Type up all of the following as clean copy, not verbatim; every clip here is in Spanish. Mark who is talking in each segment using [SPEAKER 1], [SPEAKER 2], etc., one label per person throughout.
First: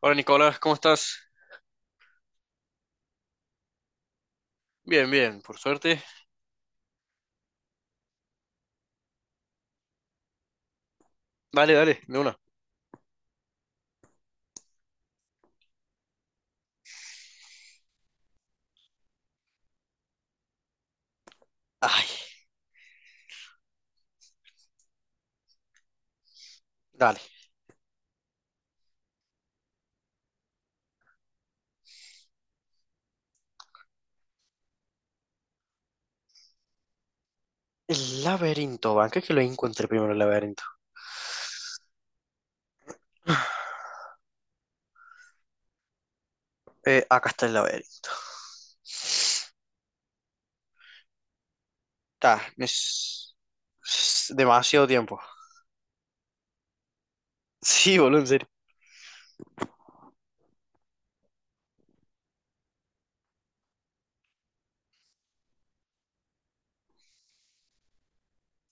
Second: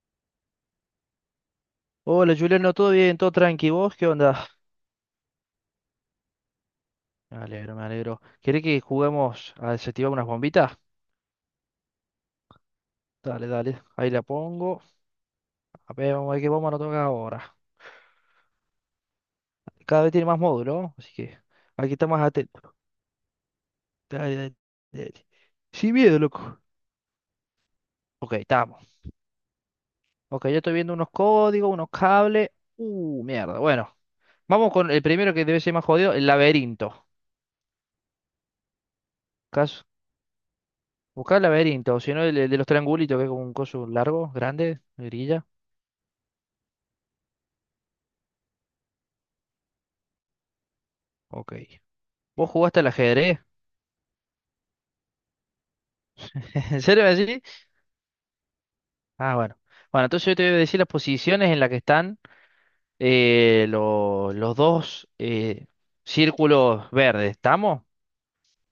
[SPEAKER 1] Hola Nicolás, ¿cómo estás?
[SPEAKER 2] Hola Juliano, ¿todo bien? ¿Todo tranqui? ¿Vos qué onda?
[SPEAKER 1] Bien, bien, por suerte.
[SPEAKER 2] Me alegro, me alegro. ¿Querés que juguemos a desactivar unas bombitas?
[SPEAKER 1] Dale, dale, de una.
[SPEAKER 2] Dale, dale. Ahí la pongo. A ver, vamos a ver qué bomba nos toca ahora. Cada vez tiene más módulo, ¿no?, así que hay que
[SPEAKER 1] Ay,
[SPEAKER 2] estar más atento. Dale, dale, dale. Sin miedo, loco.
[SPEAKER 1] dale.
[SPEAKER 2] Ok, estamos. Ok, yo estoy viendo unos códigos, unos cables. Mierda. Bueno, vamos con el primero que debe ser más jodido, el laberinto.
[SPEAKER 1] El laberinto, van, que es que lo
[SPEAKER 2] Caso.
[SPEAKER 1] encontré primero el laberinto.
[SPEAKER 2] Buscar el laberinto, o si no, el de los triangulitos, que es como un coso largo, grande, grilla.
[SPEAKER 1] Acá está el laberinto.
[SPEAKER 2] Ok.
[SPEAKER 1] Está,
[SPEAKER 2] ¿Vos jugaste al
[SPEAKER 1] es,
[SPEAKER 2] ajedrez?
[SPEAKER 1] es demasiado tiempo.
[SPEAKER 2] ¿En serio así?
[SPEAKER 1] Sí, boludo, en serio.
[SPEAKER 2] Ah, bueno. Bueno, entonces yo te voy a decir las posiciones en las que están los dos círculos verdes. ¿Estamos?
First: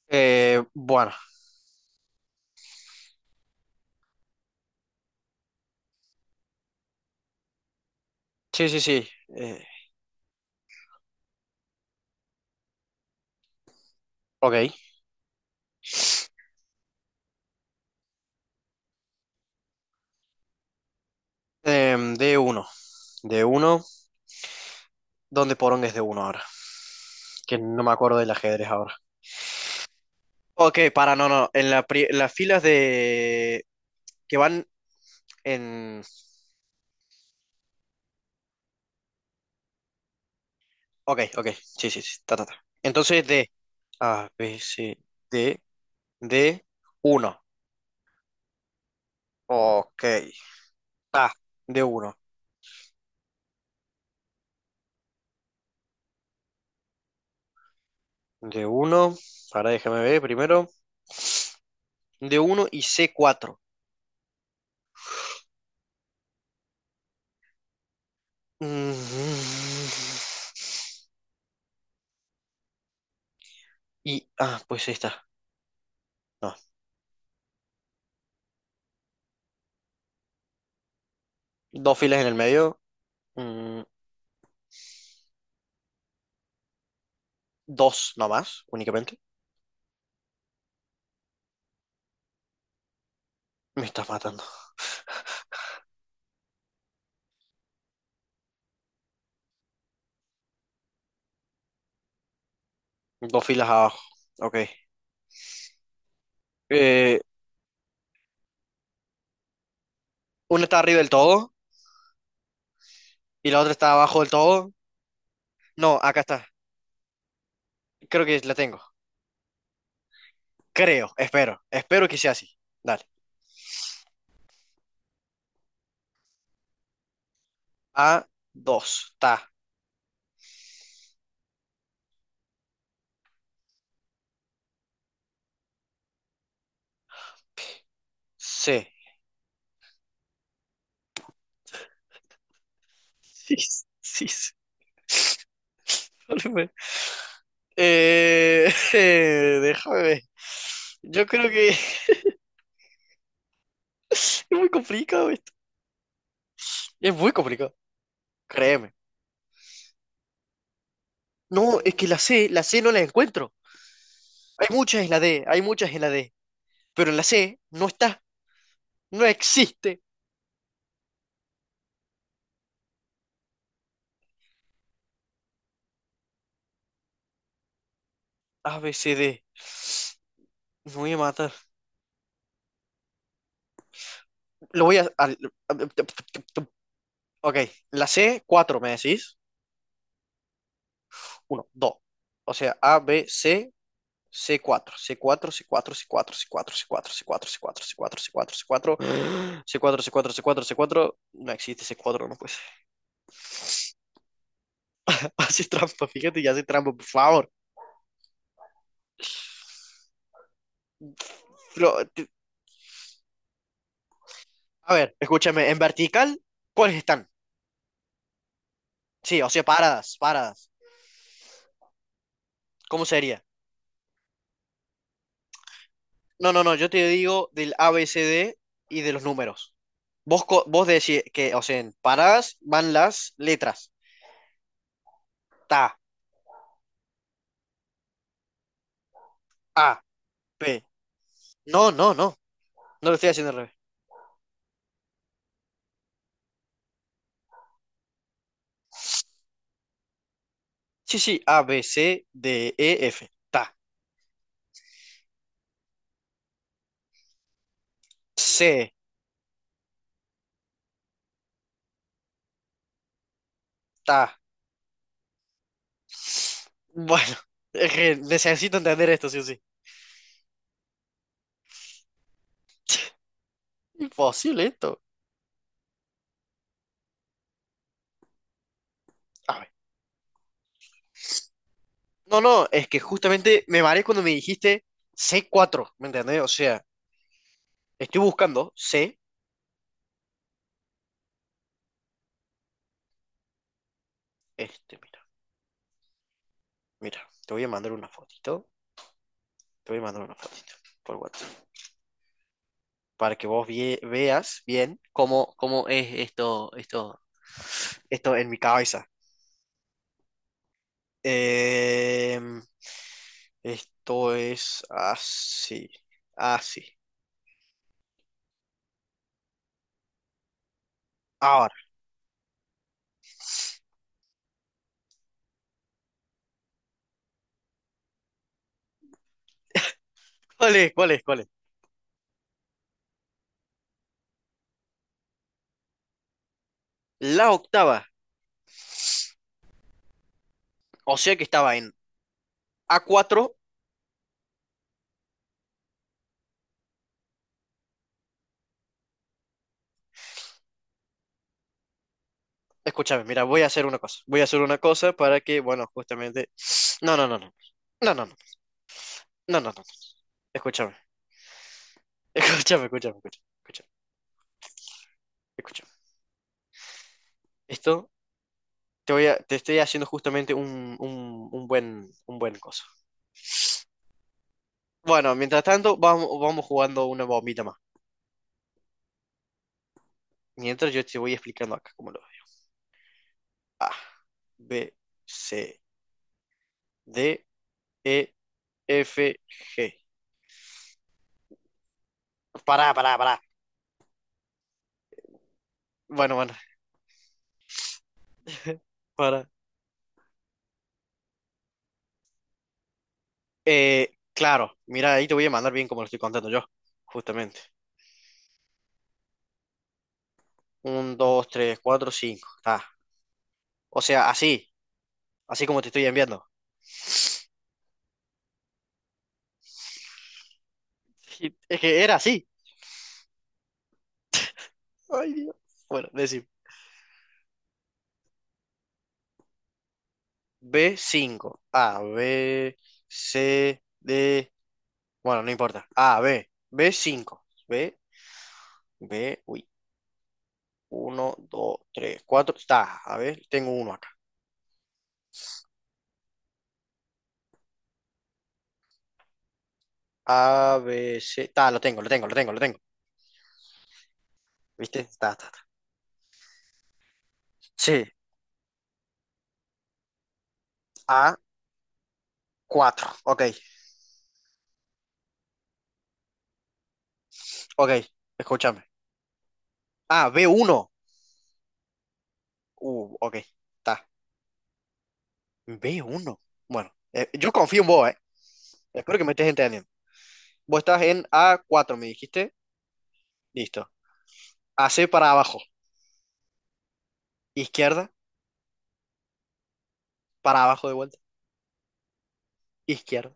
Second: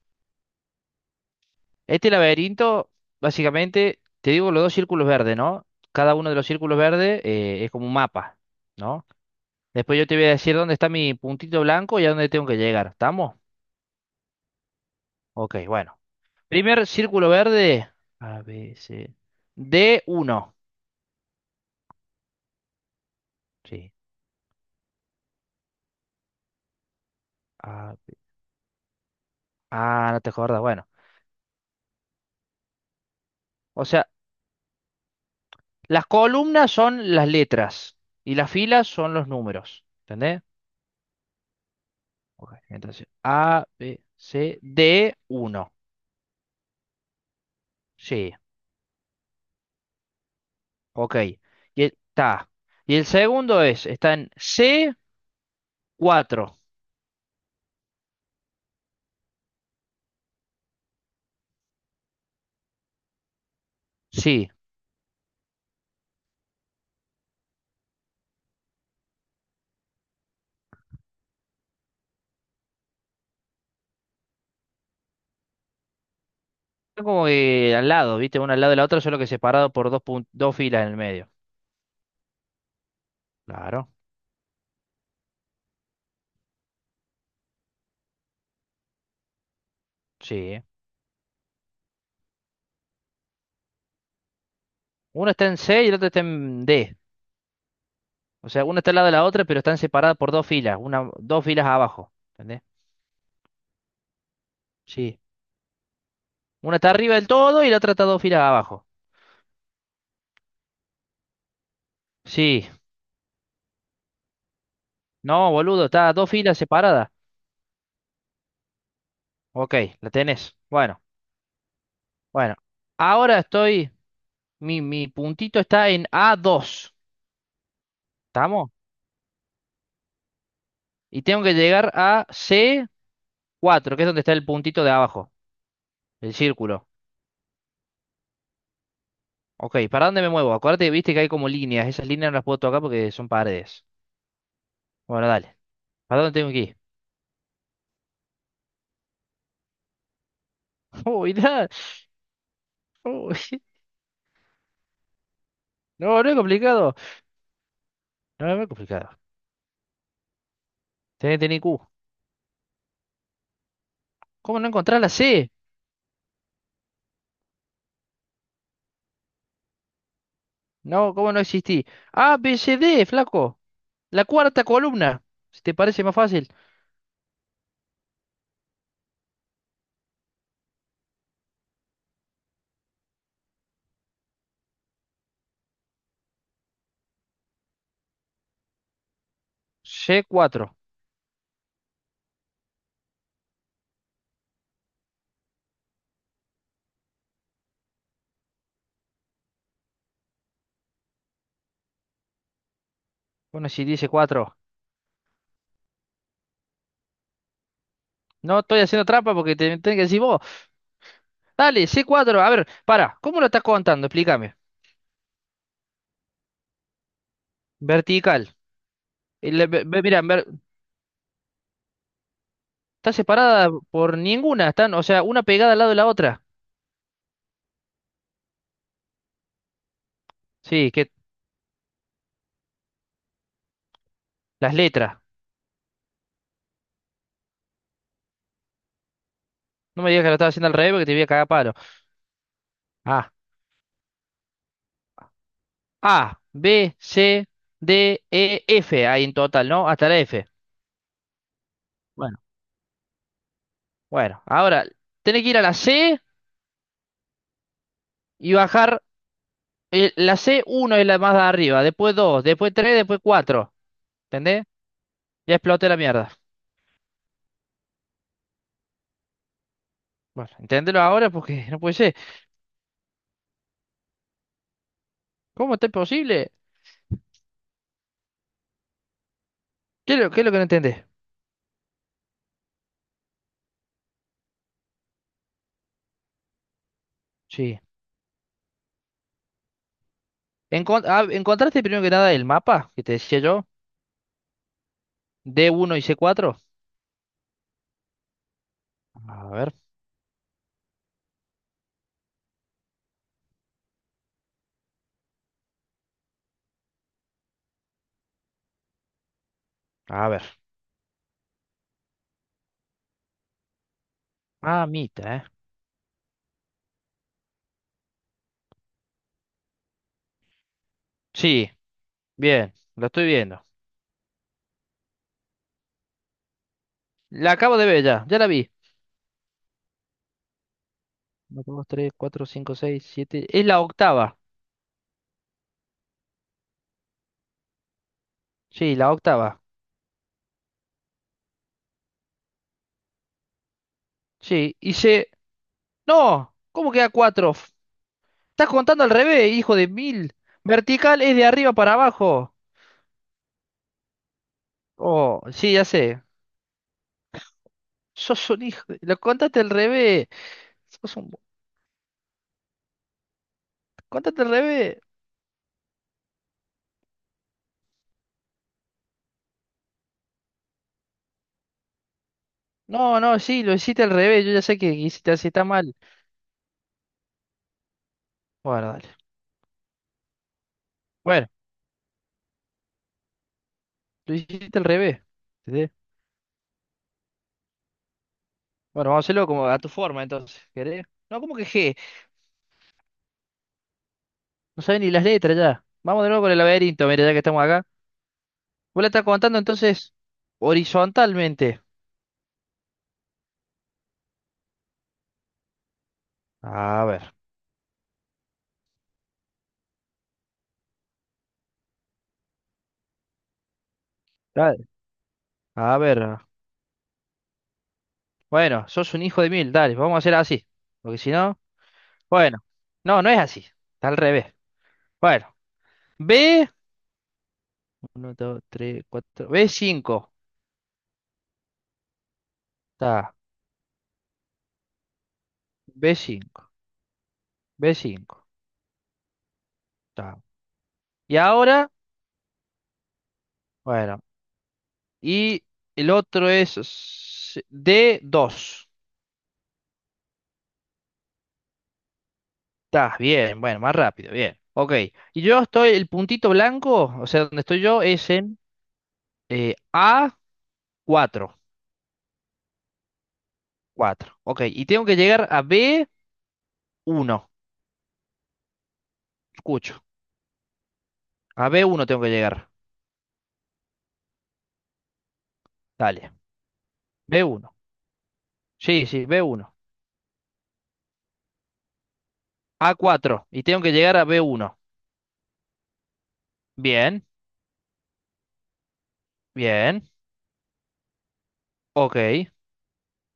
[SPEAKER 1] Bueno,
[SPEAKER 2] Este laberinto, básicamente, te digo los dos círculos verdes, ¿no? Cada uno de los círculos verdes es como un mapa,
[SPEAKER 1] sí, sí,
[SPEAKER 2] ¿no?
[SPEAKER 1] sí. eh,
[SPEAKER 2] Después yo te voy a decir dónde está mi puntito blanco y a dónde tengo que llegar. ¿Estamos?
[SPEAKER 1] ok.
[SPEAKER 2] Ok, bueno. Primer círculo verde. A, B, C. D uno.
[SPEAKER 1] D uno. D1,
[SPEAKER 2] Sí.
[SPEAKER 1] ¿dónde poronga es D1 ahora? Que no me
[SPEAKER 2] A, B.
[SPEAKER 1] acuerdo del ajedrez ahora.
[SPEAKER 2] Ah, no te acuerdas.
[SPEAKER 1] Ok,
[SPEAKER 2] Bueno.
[SPEAKER 1] para, no, no. En la las filas de.
[SPEAKER 2] O sea,
[SPEAKER 1] Que van en.
[SPEAKER 2] las columnas son las letras y las filas son los números. ¿Entendés?
[SPEAKER 1] Ok, ok. Sí, sí, sí. Ta, ta, ta.
[SPEAKER 2] Ok, entonces,
[SPEAKER 1] Entonces de
[SPEAKER 2] A, B,
[SPEAKER 1] A, B,
[SPEAKER 2] C,
[SPEAKER 1] C,
[SPEAKER 2] D,
[SPEAKER 1] D,
[SPEAKER 2] uno.
[SPEAKER 1] D, uno.
[SPEAKER 2] Sí,
[SPEAKER 1] Ok.
[SPEAKER 2] ok.
[SPEAKER 1] A, D,
[SPEAKER 2] Y
[SPEAKER 1] uno,
[SPEAKER 2] está. Y el segundo es, está en C, cuatro.
[SPEAKER 1] D, uno. Ahora déjame ver primero. D, uno y C, 4.
[SPEAKER 2] Sí.
[SPEAKER 1] Y, ah, pues ahí está. No.
[SPEAKER 2] Es como que al lado, ¿viste? Uno al lado de la otra, solo que separado por dos, dos filas en el medio.
[SPEAKER 1] Dos filas en el medio. Mm,
[SPEAKER 2] Claro,
[SPEAKER 1] Dos nomás, únicamente.
[SPEAKER 2] sí.
[SPEAKER 1] Me estás matando.
[SPEAKER 2] Uno está en C y el otro está en D. O sea, uno está al lado de la otra, pero están separadas por dos filas, una, dos filas abajo. ¿Entendés?
[SPEAKER 1] Dos filas abajo. Ok.
[SPEAKER 2] Sí. Una está arriba
[SPEAKER 1] Eh,
[SPEAKER 2] del todo y la otra está dos filas abajo.
[SPEAKER 1] una está arriba del todo
[SPEAKER 2] Sí.
[SPEAKER 1] y la otra está abajo del todo.
[SPEAKER 2] No, boludo,
[SPEAKER 1] No,
[SPEAKER 2] está
[SPEAKER 1] acá
[SPEAKER 2] dos
[SPEAKER 1] está.
[SPEAKER 2] filas separadas.
[SPEAKER 1] Creo que la tengo.
[SPEAKER 2] Ok, la tenés. Bueno,
[SPEAKER 1] Creo, espero que sea así.
[SPEAKER 2] bueno.
[SPEAKER 1] Dale.
[SPEAKER 2] Ahora estoy. Mi puntito está en A dos.
[SPEAKER 1] A
[SPEAKER 2] ¿Estamos?
[SPEAKER 1] dos ta.
[SPEAKER 2] Y tengo que llegar a C cuatro que es donde está el puntito de abajo, el círculo.
[SPEAKER 1] C.
[SPEAKER 2] Ok, ¿para dónde me muevo? Acuérdate, viste que hay como líneas. Esas líneas no las puedo tocar porque son
[SPEAKER 1] Sí,
[SPEAKER 2] paredes.
[SPEAKER 1] sí, sí.
[SPEAKER 2] Bueno, dale. ¿Para dónde tengo que
[SPEAKER 1] Disculpe.
[SPEAKER 2] ir?
[SPEAKER 1] Déjame ver. Yo
[SPEAKER 2] Uy,
[SPEAKER 1] creo que es
[SPEAKER 2] uy.
[SPEAKER 1] muy complicado esto.
[SPEAKER 2] No, no es complicado.
[SPEAKER 1] Es muy complicado,
[SPEAKER 2] No, no es
[SPEAKER 1] créeme.
[SPEAKER 2] complicado. Tenés que tener
[SPEAKER 1] No,
[SPEAKER 2] Q.
[SPEAKER 1] es que la C no la encuentro.
[SPEAKER 2] ¿Cómo no
[SPEAKER 1] Hay
[SPEAKER 2] encontrar
[SPEAKER 1] muchas
[SPEAKER 2] la
[SPEAKER 1] en la D,
[SPEAKER 2] C?
[SPEAKER 1] hay muchas en la D. Pero en la C no está, no existe.
[SPEAKER 2] No, ¿cómo no existí? A, B, C, D, flaco. La cuarta columna. Si te parece más fácil.
[SPEAKER 1] A, B, C, D. Me voy a matar. Lo voy a, Ok, la C, cuatro, ¿me decís?
[SPEAKER 2] C4.
[SPEAKER 1] Uno, dos. O sea, A, B, C, c cuatro, c cuatro, c cuatro, c cuatro, c cuatro, c cuatro, c cuatro, c cuatro, c cuatro, c cuatro, c cuatro, c cuatro. C4, C4, C4. No existe c cuatro no pues.
[SPEAKER 2] Bueno, si dice 4.
[SPEAKER 1] Hace trampa, fíjate, ya hace trampa, por favor.
[SPEAKER 2] No estoy haciendo trampa porque te tenés que decir vos. Dale,
[SPEAKER 1] Pero,
[SPEAKER 2] C4. A ver, para. ¿Cómo lo estás contando? Explícame.
[SPEAKER 1] a ver, escúchame, en vertical, ¿cuáles están?
[SPEAKER 2] Vertical.
[SPEAKER 1] Sí, o sea,
[SPEAKER 2] El- ve- ve-
[SPEAKER 1] paradas,
[SPEAKER 2] mira, ver-
[SPEAKER 1] paradas. ¿Cómo
[SPEAKER 2] está
[SPEAKER 1] sería?
[SPEAKER 2] separada por ninguna. Están, o sea, una pegada al lado de la otra.
[SPEAKER 1] No, no, no, yo te digo del A B C D y de los números. Vos
[SPEAKER 2] Sí, que
[SPEAKER 1] decís que, o sea, en paradas van las letras.
[SPEAKER 2] las letras.
[SPEAKER 1] Ta, A,
[SPEAKER 2] No me digas que lo estás haciendo al
[SPEAKER 1] P.
[SPEAKER 2] revés porque te voy a cagar a palo.
[SPEAKER 1] No, no, no. No lo estoy
[SPEAKER 2] Ah,
[SPEAKER 1] haciendo al revés.
[SPEAKER 2] A, B, C, D, E, F. Ahí en total, ¿no? Hasta la F.
[SPEAKER 1] Sí, sí, A, B, C, D, E, F. Ta,
[SPEAKER 2] Bueno, ahora tenés que ir a la C y
[SPEAKER 1] C,
[SPEAKER 2] bajar. La C, uno es la más de arriba, después 2, después 3, después cuatro.
[SPEAKER 1] ta.
[SPEAKER 2] ¿Entendés? Ya exploté la mierda.
[SPEAKER 1] Bueno, es que necesito entender esto, sí o sí.
[SPEAKER 2] Bueno, entendelo ahora porque no puede ser.
[SPEAKER 1] Imposible esto.
[SPEAKER 2] ¿Cómo está posible?
[SPEAKER 1] A ver.
[SPEAKER 2] Qué es lo que no entendés?
[SPEAKER 1] No, no, es que justamente me mareé cuando me dijiste c cuatro, ¿me entendés? O sea,
[SPEAKER 2] Sí.
[SPEAKER 1] estoy buscando C,
[SPEAKER 2] ¿Encontraste primero que nada el mapa que te decía yo?
[SPEAKER 1] este, mira,
[SPEAKER 2] D uno y C cuatro.
[SPEAKER 1] mira, te voy a mandar una fotito,
[SPEAKER 2] A ver,
[SPEAKER 1] te voy a mandar una fotito por WhatsApp, para que vos veas bien cómo es esto, esto, esto en mi cabeza.
[SPEAKER 2] a ver.
[SPEAKER 1] Em, Esto es
[SPEAKER 2] Ah, mita, ¿eh?
[SPEAKER 1] así, así.
[SPEAKER 2] Sí,
[SPEAKER 1] Ahora,
[SPEAKER 2] bien, lo estoy viendo. La acabo de ver ya, ya la vi.
[SPEAKER 1] ¿cuál es? ¿Cuál es? ¿Cuál es?
[SPEAKER 2] Uno, 2, 3, 4, 5, 6, 7. Es la octava.
[SPEAKER 1] La octava,
[SPEAKER 2] Sí, la octava.
[SPEAKER 1] o sea que estaba en a cuatro.
[SPEAKER 2] Sí, hice. No, ¿cómo queda cuatro? Estás contando al revés, hijo de mil. Vertical es de arriba para abajo.
[SPEAKER 1] Escúchame, mira, voy a hacer una cosa. Voy a hacer una cosa para
[SPEAKER 2] Oh,
[SPEAKER 1] que,
[SPEAKER 2] sí, ya
[SPEAKER 1] bueno,
[SPEAKER 2] sé.
[SPEAKER 1] justamente. No, no, no, no. No, no, no.
[SPEAKER 2] Sos un hijo. Lo
[SPEAKER 1] No,
[SPEAKER 2] contaste
[SPEAKER 1] no,
[SPEAKER 2] al
[SPEAKER 1] no, no.
[SPEAKER 2] revés.
[SPEAKER 1] Escúchame.
[SPEAKER 2] Sos un...
[SPEAKER 1] Escúchame, escúchame, escúchame, escúchame,
[SPEAKER 2] Contaste al revés.
[SPEAKER 1] escúchame. Esto te estoy haciendo justamente un buen coso.
[SPEAKER 2] No, no, sí, lo hiciste al revés. Yo ya sé que hiciste
[SPEAKER 1] Bueno,
[SPEAKER 2] así,
[SPEAKER 1] mientras
[SPEAKER 2] está mal.
[SPEAKER 1] tanto, vamos jugando una bombita más.
[SPEAKER 2] Bueno, dale.
[SPEAKER 1] Mientras yo te voy
[SPEAKER 2] Bueno,
[SPEAKER 1] explicando acá cómo lo veo. A,
[SPEAKER 2] lo hiciste al
[SPEAKER 1] B,
[SPEAKER 2] revés.
[SPEAKER 1] C,
[SPEAKER 2] ¿Entendés?
[SPEAKER 1] D, E,
[SPEAKER 2] Bueno,
[SPEAKER 1] F,
[SPEAKER 2] vamos a hacerlo como a tu
[SPEAKER 1] G.
[SPEAKER 2] forma, entonces. ¿Querés? No, ¿cómo que G?
[SPEAKER 1] Pará, pará, pará.
[SPEAKER 2] No sabes ni las letras ya. Vamos de
[SPEAKER 1] Bueno,
[SPEAKER 2] nuevo
[SPEAKER 1] bueno,
[SPEAKER 2] con el laberinto, mira, ya que estamos acá. Vos la estás
[SPEAKER 1] para.
[SPEAKER 2] contando entonces horizontalmente.
[SPEAKER 1] Claro, mira, ahí te voy a mandar bien como lo estoy contando yo,
[SPEAKER 2] A ver,
[SPEAKER 1] justamente. Un, dos, tres, cuatro, cinco. Está. O sea, así,
[SPEAKER 2] dale.
[SPEAKER 1] así como te
[SPEAKER 2] A
[SPEAKER 1] estoy
[SPEAKER 2] ver.
[SPEAKER 1] enviando.
[SPEAKER 2] Bueno, sos un hijo de mil, dale, vamos a hacer así. Porque si
[SPEAKER 1] Sí,
[SPEAKER 2] no,
[SPEAKER 1] es que era así.
[SPEAKER 2] bueno. No, no es así. Está al revés.
[SPEAKER 1] Ay,
[SPEAKER 2] Bueno,
[SPEAKER 1] Dios. Bueno, decir
[SPEAKER 2] B. Uno, dos, tres, cuatro, B cinco.
[SPEAKER 1] b cinco. A, B,
[SPEAKER 2] Está.
[SPEAKER 1] C, D. Bueno, no importa.
[SPEAKER 2] B
[SPEAKER 1] A, B,
[SPEAKER 2] cinco,
[SPEAKER 1] b cinco,
[SPEAKER 2] B
[SPEAKER 1] B,
[SPEAKER 2] cinco.
[SPEAKER 1] B, uy.
[SPEAKER 2] Está.
[SPEAKER 1] Uno,
[SPEAKER 2] Y
[SPEAKER 1] dos,
[SPEAKER 2] ahora,
[SPEAKER 1] tres, cuatro. Está, a ver, tengo uno acá.
[SPEAKER 2] bueno. Y el otro es D dos.
[SPEAKER 1] A, B, C. Está, lo tengo, lo tengo, lo tengo, lo tengo.
[SPEAKER 2] Está, bien, bueno, más rápido, bien. Ok.
[SPEAKER 1] ¿Viste? Está,
[SPEAKER 2] Y
[SPEAKER 1] está,
[SPEAKER 2] yo
[SPEAKER 1] está.
[SPEAKER 2] estoy, el puntito blanco, o sea, donde estoy yo,
[SPEAKER 1] Sí,
[SPEAKER 2] es en A
[SPEAKER 1] A,
[SPEAKER 2] cuatro.
[SPEAKER 1] cuatro. Ok,
[SPEAKER 2] Cuatro. Ok, y tengo que llegar a B uno.
[SPEAKER 1] ok, escúchame.
[SPEAKER 2] Escucho.
[SPEAKER 1] Ah, b uno.
[SPEAKER 2] A B uno tengo que llegar.
[SPEAKER 1] Ok, está. B
[SPEAKER 2] Dale.
[SPEAKER 1] uno. Bueno,
[SPEAKER 2] B
[SPEAKER 1] yo
[SPEAKER 2] uno.
[SPEAKER 1] confío en vos, ¿eh?
[SPEAKER 2] Sí,
[SPEAKER 1] Espero que
[SPEAKER 2] sí,
[SPEAKER 1] me
[SPEAKER 2] B
[SPEAKER 1] estés
[SPEAKER 2] uno,
[SPEAKER 1] entendiendo. Vos estás en a cuatro, me dijiste.
[SPEAKER 2] A cuatro. Y tengo
[SPEAKER 1] Listo.
[SPEAKER 2] que llegar a B uno.
[SPEAKER 1] AC para abajo.
[SPEAKER 2] Bien,
[SPEAKER 1] Izquierda,
[SPEAKER 2] bien.
[SPEAKER 1] para abajo de vuelta.
[SPEAKER 2] Ok,
[SPEAKER 1] Izquierda,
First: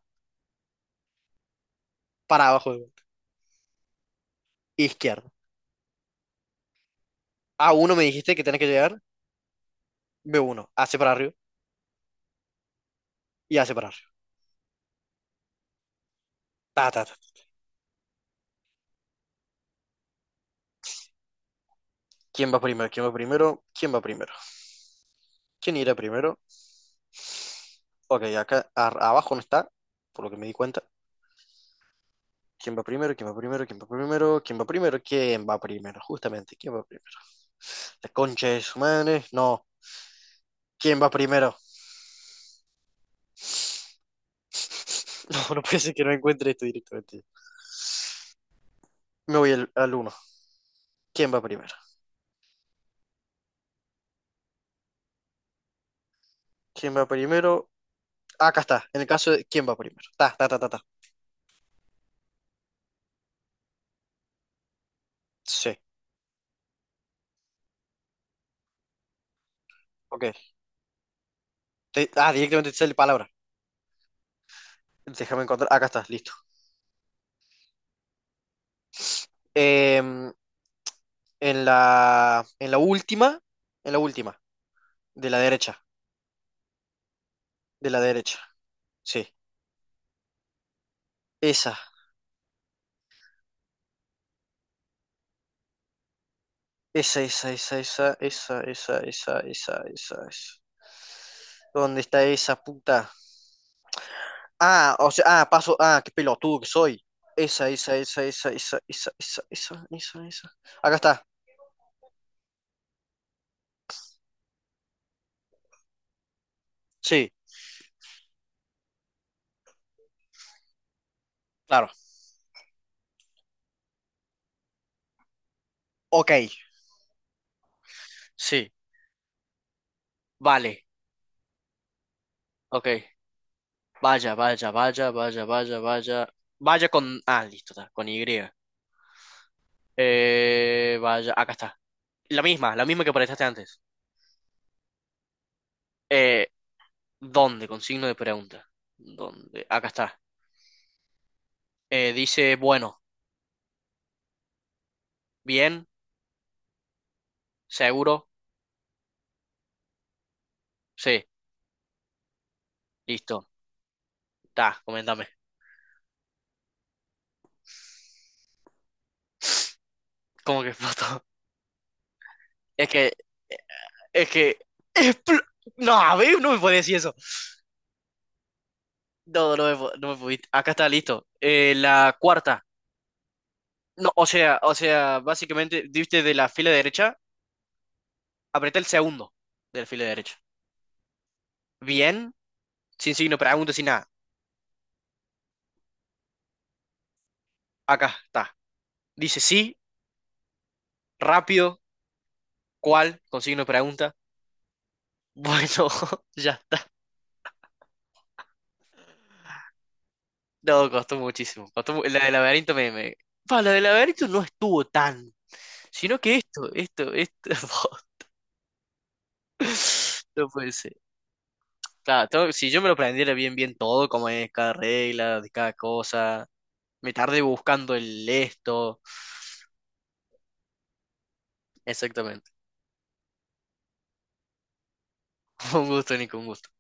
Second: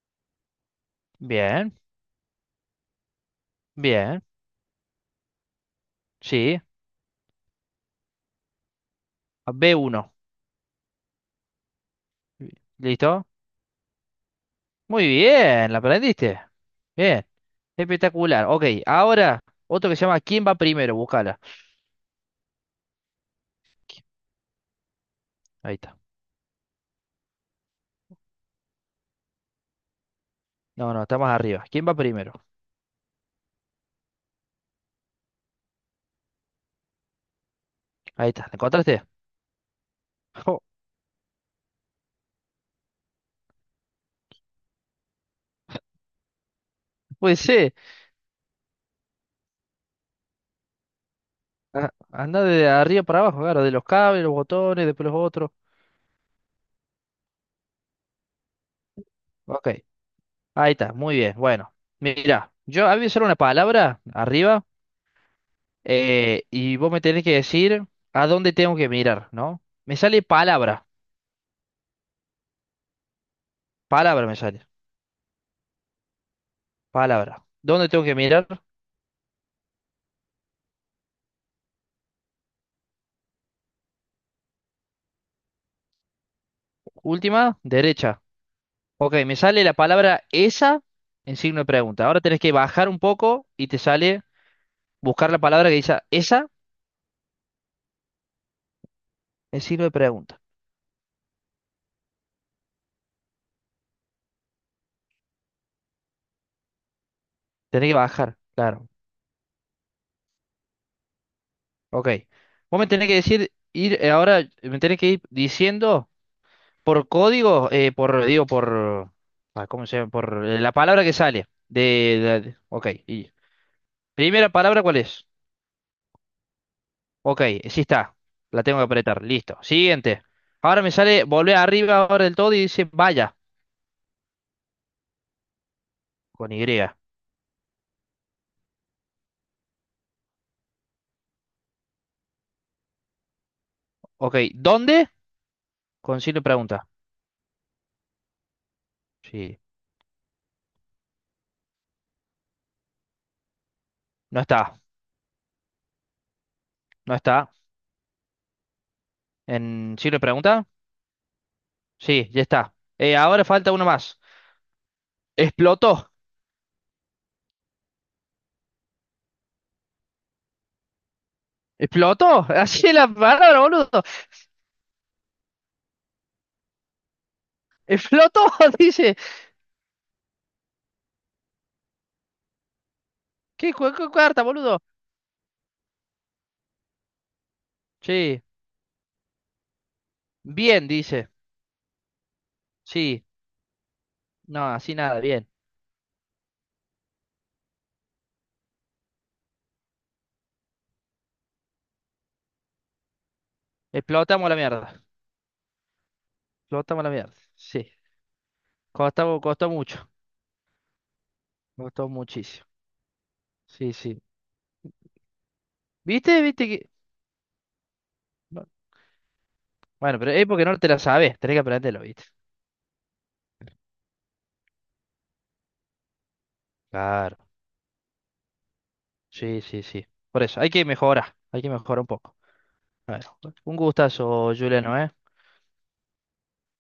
[SPEAKER 2] bien,
[SPEAKER 1] para abajo de vuelta.
[SPEAKER 2] bien.
[SPEAKER 1] Izquierda.
[SPEAKER 2] Sí,
[SPEAKER 1] A uno me dijiste que tenés que llegar.
[SPEAKER 2] a B uno.
[SPEAKER 1] B1. AC para arriba
[SPEAKER 2] ¿Listo?
[SPEAKER 1] y AC para arriba.
[SPEAKER 2] Muy bien, la aprendiste.
[SPEAKER 1] Ta, ta, ta.
[SPEAKER 2] Bien. Espectacular. Ok, ahora otro que se llama ¿Quién va primero? Búscala.
[SPEAKER 1] ¿Quién va primero? ¿Quién va primero? ¿Quién va
[SPEAKER 2] Qui-
[SPEAKER 1] primero?
[SPEAKER 2] Ahí
[SPEAKER 1] ¿Quién irá
[SPEAKER 2] está.
[SPEAKER 1] primero? Ok, acá abajo no está, por lo que me di cuenta.
[SPEAKER 2] No, no, está más arriba. ¿Quién va primero?
[SPEAKER 1] ¿Quién va primero? ¿Quién va primero? ¿Quién va primero? ¿Quién va primero? ¿Quién va primero? Justamente, ¿quién va primero? La
[SPEAKER 2] Ahí está.
[SPEAKER 1] concha
[SPEAKER 2] ¿La
[SPEAKER 1] de su
[SPEAKER 2] encontraste?
[SPEAKER 1] madre. No.
[SPEAKER 2] Oh,
[SPEAKER 1] ¿Quién va primero? No, no puede ser que no encuentre esto directamente.
[SPEAKER 2] puede ser.
[SPEAKER 1] Me voy al uno. ¿Quién va primero?
[SPEAKER 2] Ah, anda de arriba para abajo, claro, de los cables, los botones, después los otros.
[SPEAKER 1] ¿Quién va primero? Acá está. En el caso de ¿quién
[SPEAKER 2] Ok,
[SPEAKER 1] va primero? Ta, ta, ta, ta,
[SPEAKER 2] ahí
[SPEAKER 1] ta.
[SPEAKER 2] está, muy bien. Bueno, mira, yo había solo una palabra arriba
[SPEAKER 1] Sí.
[SPEAKER 2] y vos me tenés que decir a dónde tengo que mirar, ¿no? Me sale
[SPEAKER 1] Ok.
[SPEAKER 2] palabra,
[SPEAKER 1] Directamente te sale palabra.
[SPEAKER 2] palabra me sale,
[SPEAKER 1] Déjame encontrar. Acá está, listo.
[SPEAKER 2] palabra. ¿Dónde tengo que mirar?
[SPEAKER 1] Em, en la última, en la última, de la derecha,
[SPEAKER 2] Última,
[SPEAKER 1] de la
[SPEAKER 2] derecha.
[SPEAKER 1] derecha,
[SPEAKER 2] Ok,
[SPEAKER 1] sí.
[SPEAKER 2] me sale la palabra esa en signo de
[SPEAKER 1] Esa,
[SPEAKER 2] pregunta. Ahora tenés que bajar un poco y te sale buscar la palabra que dice esa
[SPEAKER 1] esa, esa, esa, esa, esa, esa, esa, esa,
[SPEAKER 2] en signo de
[SPEAKER 1] esa,
[SPEAKER 2] pregunta.
[SPEAKER 1] esa. ¿Dónde está esa puta? Ah, o sea, ah, paso, ah, qué pelotudo que soy. Esa,
[SPEAKER 2] Tenés que
[SPEAKER 1] esa, esa,
[SPEAKER 2] bajar,
[SPEAKER 1] esa, esa,
[SPEAKER 2] claro.
[SPEAKER 1] esa, esa, esa, esa, esa. Acá está.
[SPEAKER 2] Ok. Vos me tenés que decir, ir ahora, me tenés que ir diciendo por
[SPEAKER 1] Sí,
[SPEAKER 2] código, por, digo, por, ¿cómo se llama? Por la palabra que sale.
[SPEAKER 1] claro.
[SPEAKER 2] Ok. Y, primera palabra, ¿cuál es?
[SPEAKER 1] Ok,
[SPEAKER 2] Ok, sí está. La
[SPEAKER 1] sí,
[SPEAKER 2] tengo que apretar. Listo. Siguiente. Ahora
[SPEAKER 1] vale,
[SPEAKER 2] me sale, volver arriba ahora del todo y dice
[SPEAKER 1] ok.
[SPEAKER 2] vaya,
[SPEAKER 1] Vaya, vaya, vaya, vaya, vaya, vaya.
[SPEAKER 2] con Y.
[SPEAKER 1] Vaya con, ah, listo, está, con Y. Vaya, acá está. La misma que apareciste antes.
[SPEAKER 2] Ok, ¿dónde? Con signo de
[SPEAKER 1] Eh,
[SPEAKER 2] pregunta.
[SPEAKER 1] ¿Dónde? Con signo de pregunta.
[SPEAKER 2] Sí.
[SPEAKER 1] ¿Dónde? Acá está. Dice, bueno,
[SPEAKER 2] No está,
[SPEAKER 1] bien,
[SPEAKER 2] no está.
[SPEAKER 1] seguro,
[SPEAKER 2] ¿En signo de pregunta?
[SPEAKER 1] sí,
[SPEAKER 2] Sí, ya está. Ahora
[SPEAKER 1] listo.
[SPEAKER 2] falta uno más.
[SPEAKER 1] Ta, coméntame.
[SPEAKER 2] Explotó.
[SPEAKER 1] ¿Cómo que explotó?
[SPEAKER 2] Explotó, así
[SPEAKER 1] Es
[SPEAKER 2] es
[SPEAKER 1] que,
[SPEAKER 2] la
[SPEAKER 1] eh,
[SPEAKER 2] palabra, boludo.
[SPEAKER 1] es que, expl- no, a ver, no me puede decir eso.
[SPEAKER 2] Explotó, dice.
[SPEAKER 1] No, no me pudiste. Acá está, listo. La cuarta.
[SPEAKER 2] ¿Qué
[SPEAKER 1] No,
[SPEAKER 2] juego
[SPEAKER 1] o
[SPEAKER 2] carta,
[SPEAKER 1] sea, o
[SPEAKER 2] boludo?
[SPEAKER 1] sea, básicamente, diste de la fila derecha,
[SPEAKER 2] Sí,
[SPEAKER 1] apreté el segundo de la fila derecha.
[SPEAKER 2] bien, dice.
[SPEAKER 1] Bien, sin
[SPEAKER 2] Sí,
[SPEAKER 1] signo de pregunta, sin nada.
[SPEAKER 2] no, así nada, bien.
[SPEAKER 1] Acá está. Dice sí, rápido, ¿cuál? Con signo de pregunta.
[SPEAKER 2] Explotamos la mierda.
[SPEAKER 1] Bueno, ya está.
[SPEAKER 2] Explotamos la mierda. Sí, costó, costó mucho.
[SPEAKER 1] No, costó muchísimo. Costó
[SPEAKER 2] Costó
[SPEAKER 1] la del
[SPEAKER 2] muchísimo.
[SPEAKER 1] laberinto me, Pa, la del
[SPEAKER 2] Sí, sí.
[SPEAKER 1] laberinto no estuvo tan. Sino que
[SPEAKER 2] ¿Viste? ¿Viste
[SPEAKER 1] esto,
[SPEAKER 2] que?
[SPEAKER 1] esto, esto.
[SPEAKER 2] No, bueno, pero es
[SPEAKER 1] No
[SPEAKER 2] porque
[SPEAKER 1] puede
[SPEAKER 2] no te
[SPEAKER 1] ser.
[SPEAKER 2] la sabes. Tenés que aprenderlo, ¿viste?
[SPEAKER 1] Claro, si yo me lo aprendiera bien, bien todo, como es cada regla, de cada cosa. Me
[SPEAKER 2] Claro.
[SPEAKER 1] tardé buscando el esto.
[SPEAKER 2] Sí, sí, sí. Por eso, hay que mejorar. Hay que mejorar un poco.
[SPEAKER 1] Exactamente.
[SPEAKER 2] Bueno, un gustazo, Juliano, ¿eh?
[SPEAKER 1] Un gusto, Nico, un gusto.